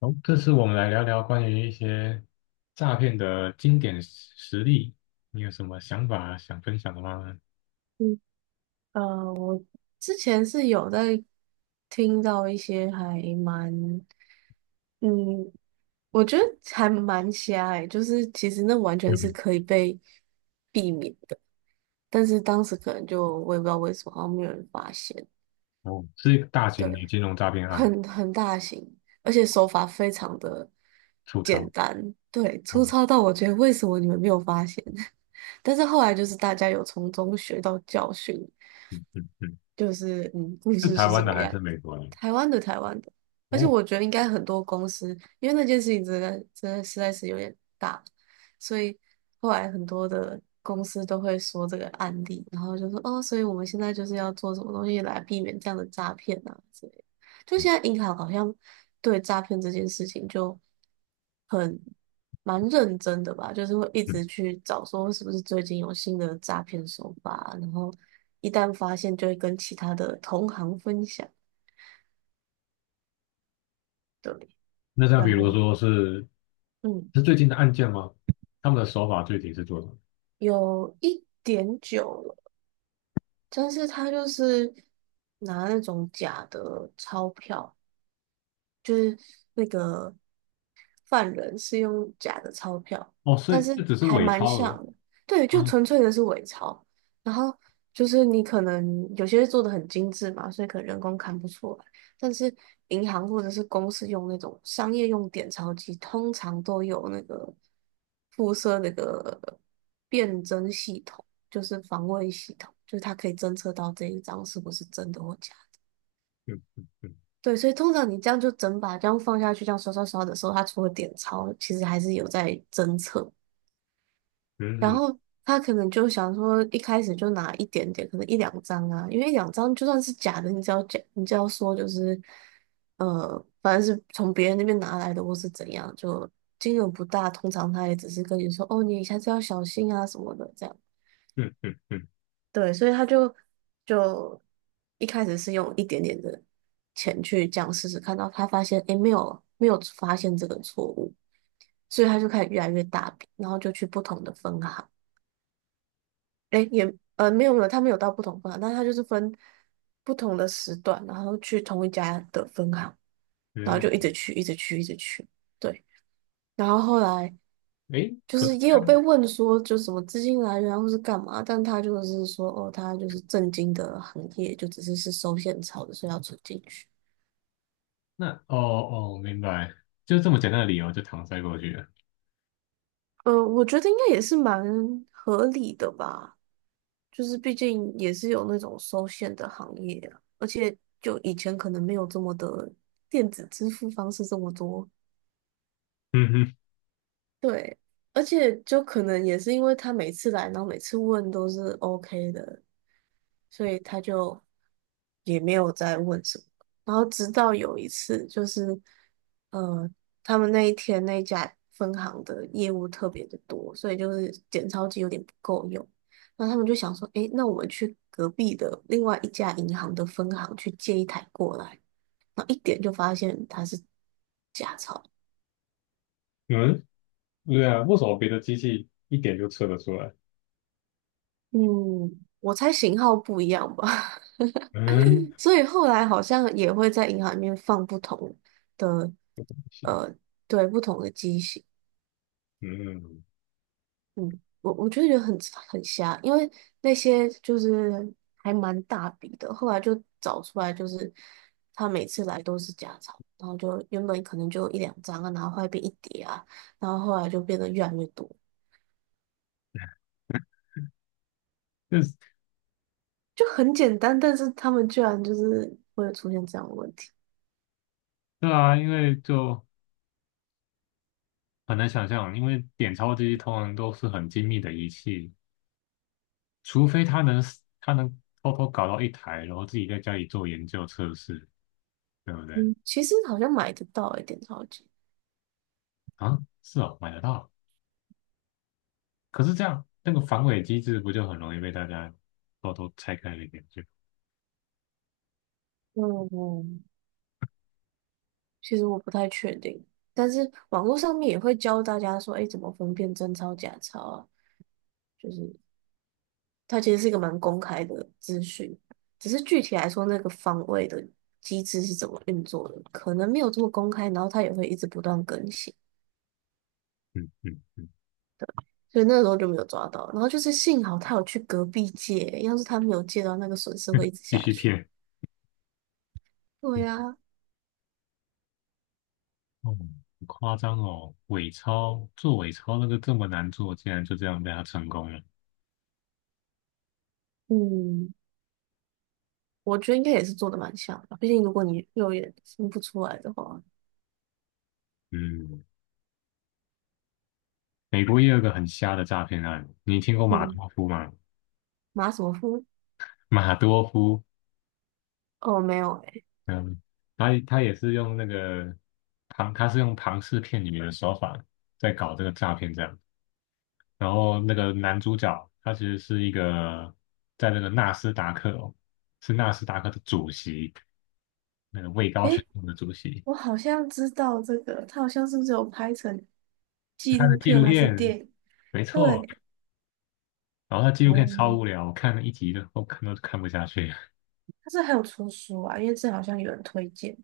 好，这次我们来聊聊关于一些诈骗的经典实例，你有什么想法想分享的吗？嗯，我之前是有在听到一些还蛮，嗯，我觉得还蛮瞎隘，就是其实那完全有是可以被避免的，但是当时可能就我也不知道为什么，好像没有人发现。哦，是一个大型的对，金融诈骗案，很大型，而且手法非常的出简逃单。对，粗哦，糙到我觉得为什么你们没有发现？但是后来就是大家有从中学到教训，嗯嗯嗯，就是故是事台是这湾的个还样是子。美国的？台湾的，台湾的。而且哦，我觉得应该很多公司，因为那件事情真的真的实在是有点大，所以后来很多的公司都会说这个案例，然后就说哦，所以我们现在就是要做什么东西来避免这样的诈骗啊之类的。就现在银行好像对诈骗这件事情就，很，蛮认真的吧，就是会一嗯，直去找说是不是最近有新的诈骗手法，然后一旦发现就会跟其他的同行分享。对，那像比然如后说是嗯，是最近的案件吗？他们的手法具体是做什么？有一点久了，但是他就是拿那种假的钞票，就是那个犯人是用假的钞票，哦，所但以是这只是还伪蛮钞额像的。对，就啊，纯粹的是伪钞。然后就是你可能有些做的很精致嘛，所以可能人工看不出来。但是银行或者是公司用那种商业用点钞机，通常都有那个附设那个辨真系统，就是防伪系统，就是它可以侦测到这一张是不是真的或假。嗯嗯嗯对，所以通常你这样就整把这样放下去，这样刷刷刷的时候，他除了点钞，其实还是有在侦测。然嗯后他可能就想说，一开始就拿一点点，可能一两张啊，因为一两张就算是假的，你只要假，你只要说就是，反正是从别人那边拿来的，或是怎样，就金额不大。通常他也只是跟你说，哦，你下次要小心啊什么的，这样。嗯嗯嗯对，所以他就一开始是用一点点的钱去这样试试看，到他发现诶没有发现这个错误，所以他就开始越来越大笔，然后就去不同的分行。诶，也没有，他没有到不同分行，但他就是分不同的时段，然后去同一家的分行，然后就一直嗯，去一直去一直去。对，然后后来。哎，就可是是也这有被样。问说，就什么资金来源啊或是干嘛，但他就是说，哦，他就是正经的行业，就只是收现钞的，所以要存进去。那哦哦，明白，就这么简单的理由就搪塞过去了。我觉得应该也是蛮合理的吧，就是毕竟也是有那种收现的行业啊，而且就以前可能没有这么的电子支付方式这么多。嗯哼，对，而且就可能也是因为他每次来，然后每次问都是 OK 的，所以他就，也没有再问什么。然后直到有一次，就是呃，他们那一天那一家分行的业务特别的多，所以就是检钞机有点不够用。那他们就想说，诶，那我们去隔壁的另外一家银行的分行去借一台过来。然后一点就发现它是假钞。嗯，对啊，为什么别的机器一点就测得出来？嗯，我猜型号不一样吧。嗯 所以后来好像也会在银行里面放不同的，呃，对，不同的机型。嗯，嗯，我就觉得很瞎，因为那些就是还蛮大笔的，后来就找出来，就是他每次来都是假钞。然后就原本可能就一两张啊，然后后来变一叠啊，然后后来就变得越来越多，就是就很简单，但是他们居然就是会有出现这样的问题。对啊，因为就很难想象，因为点钞机通常都是很精密的仪器，除非他能他能偷偷搞到一台，然后自己在家里做研究测试，对不对？嗯，其实好像买得到一点钞机。啊，是哦，买得到。可是这样那个防伪机制不就很容易被大家偷偷拆开了一点？就嗯，其实我不太确定，但是网络上面也会教大家说，哎，怎么分辨真钞假钞啊。就是。它其实是一个蛮公开的资讯，只是具体来说，那个防卫的机制是怎么运作的，可能没有这么公开，然后它也会一直不断更新，嗯嗯，所以那时候就没有抓到。然后就是幸好他有去隔壁借，要是他没有借到，那个损失会一直继下续去。骗。对呀。哦，好夸张哦！伪钞做伪钞那个这么难做，竟然就这样被他成功了。嗯，我觉得应该也是做的蛮像的，毕竟如果你肉眼分不出来的话。嗯，美国也有个很瞎的诈骗案，你听过马嗯，多夫吗？马什么夫？马多夫，哦，没有。嗯，他也是用那个庞，他是用庞氏骗女的手法在搞这个诈骗，这样。然后那个男主角他其实是一个在那个纳斯达克哦，是纳斯达克的主席，那个位高诶，权诶，重的主席。我好像知道这个，他好像是不是有拍成纪他的录纪片录还是片，电影？没错，对。然后他纪录片哦，超无聊，我看了一集就我看都看不下去。他是还有出书啊，因为这好像有人推荐，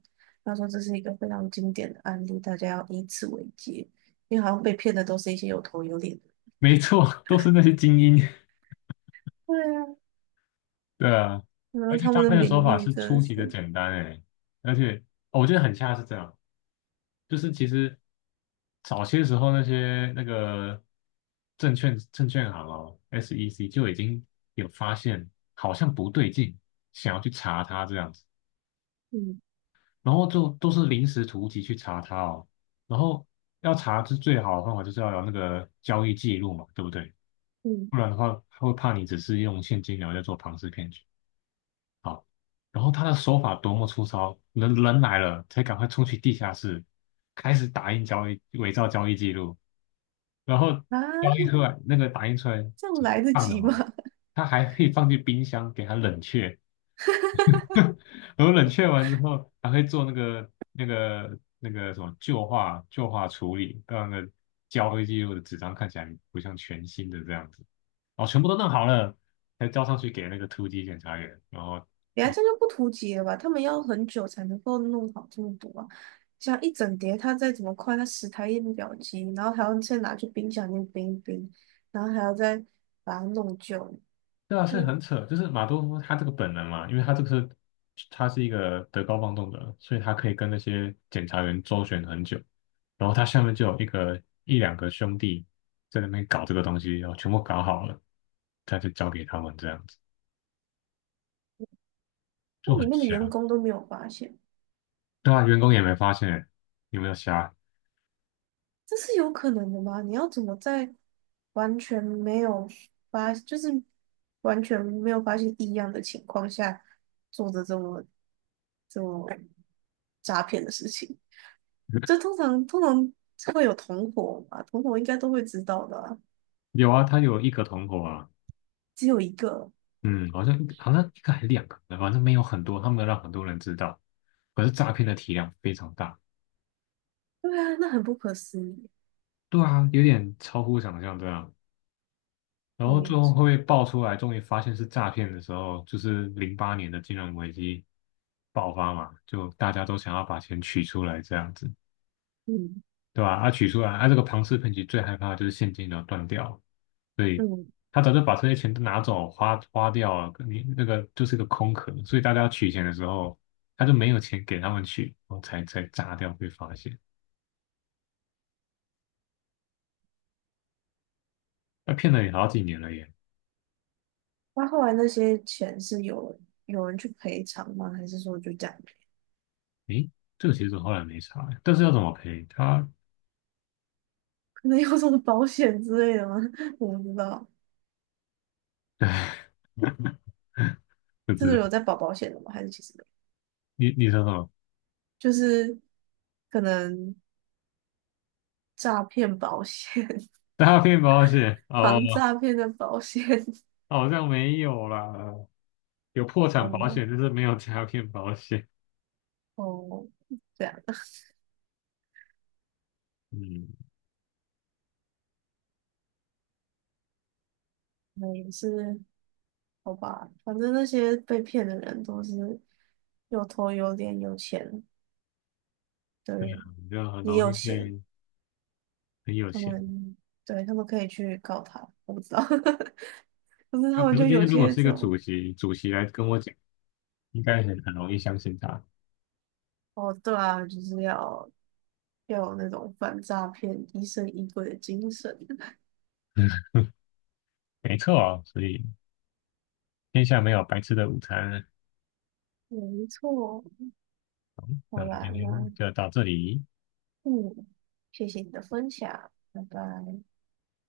他说这是一个非常经典的案例，大家要以此为戒，因为好像被骗的都是一些有头有脸的。没错，都是那些精英。对啊，对啊，然后而且他诈们的骗的手名法誉是真的出奇的是，简单诶，而且、哦我觉得很像是这样，就是其实早些时候那些那个证券行哦，SEC 就已经有发现好像不对劲，想要去查他这样子，嗯然后就都是临时突击去查他哦，然后要查是最好的方法就是要有那个交易记录嘛，对不对？嗯，不然的话，他会怕你只是用现金流在做庞氏骗局。然后他的手法多么粗糙，人来了才赶快冲去地下室，开始打印交易，伪造交易记录，然后交易啊，出来那个打印出来这样来得放的及吗？嘛，他还可以放进冰箱给它冷却，然后冷却完之后，还会做那个什么旧化处理，让那个交易记录的纸张看起来不像全新的这样子。哦，全部都弄好了，才交上去给那个突击检查员。然后，等下这样就不图解了吧？他们要很久才能够弄好这么多啊，这样一整叠，他再怎么快，他10台印表机，然后还要再拿去冰箱里面冰一冰，然后还要再把它弄旧。对啊，所以就很扯，就是马多夫他这个本能嘛，因为他这个是他是一个德高望重的人所以他可以跟那些检查员周旋很久。然后他下面就有一个一两个兄弟在那边搞这个东西，然后全部搞好了，他就交给他们这样子。就那里很面的员瞎。工都没有发现，对啊，员工也没发现欸，有没有瞎？这是有可能的吗？你要怎么在完全没有发，就是完全没有发现异样的情况下，做着这么诈骗的事情？这通常会有同伙嘛，同伙应该都会知道的啊有啊，他有一个同伙啊，只有一个。嗯，好像一个好像一个还两个，反正没有很多，他没有让很多人知道。可是诈骗的体量非常大，对啊，那很不可思议。对啊，有点超乎想象，这样。然后最后嗯会被爆出来，终于发现是诈骗的时候，就是零八年的金融危机爆发嘛，就大家都想要把钱取出来这样子，嗯对吧？啊，取出来，啊，这个庞氏骗局最害怕的就是现金流断掉，对，嗯，他早就把这些钱都拿走花花掉了，你那个就是个空壳，所以大家要取钱的时候，他就没有钱给他们取，然后才炸掉被发现。他骗了你好几年了耶！那后来那些钱是有人去赔偿吗？还是说就这样？诶，这个其实我后来没查，但是要怎么赔他 可能有什么保险之类的吗？我不知道。不这知个道。有在保保险的吗？还是其实没有你说什么？就是可能诈骗保险、诈骗保险？哦，防诈骗的保险。好像没有啦，有破 产保哦，险，但是没有诈骗保险。哦，这样，嗯，那也是好吧。反正那些被骗的人都是有头有脸、有钱的人，你就很也容有易闲。被很有他钱。们。对，他们可以去告他。我不知道，可是那、他们可是就今有天如果些是一这个种。主席，主席来跟我讲。应该很容易相信他。哦，对啊，就是要有那种反诈骗疑神疑鬼的精神。没错，所以天下没有白吃的午餐。没错，那好我们啦，今天那就到这里。嗯，谢谢你的分享，拜拜。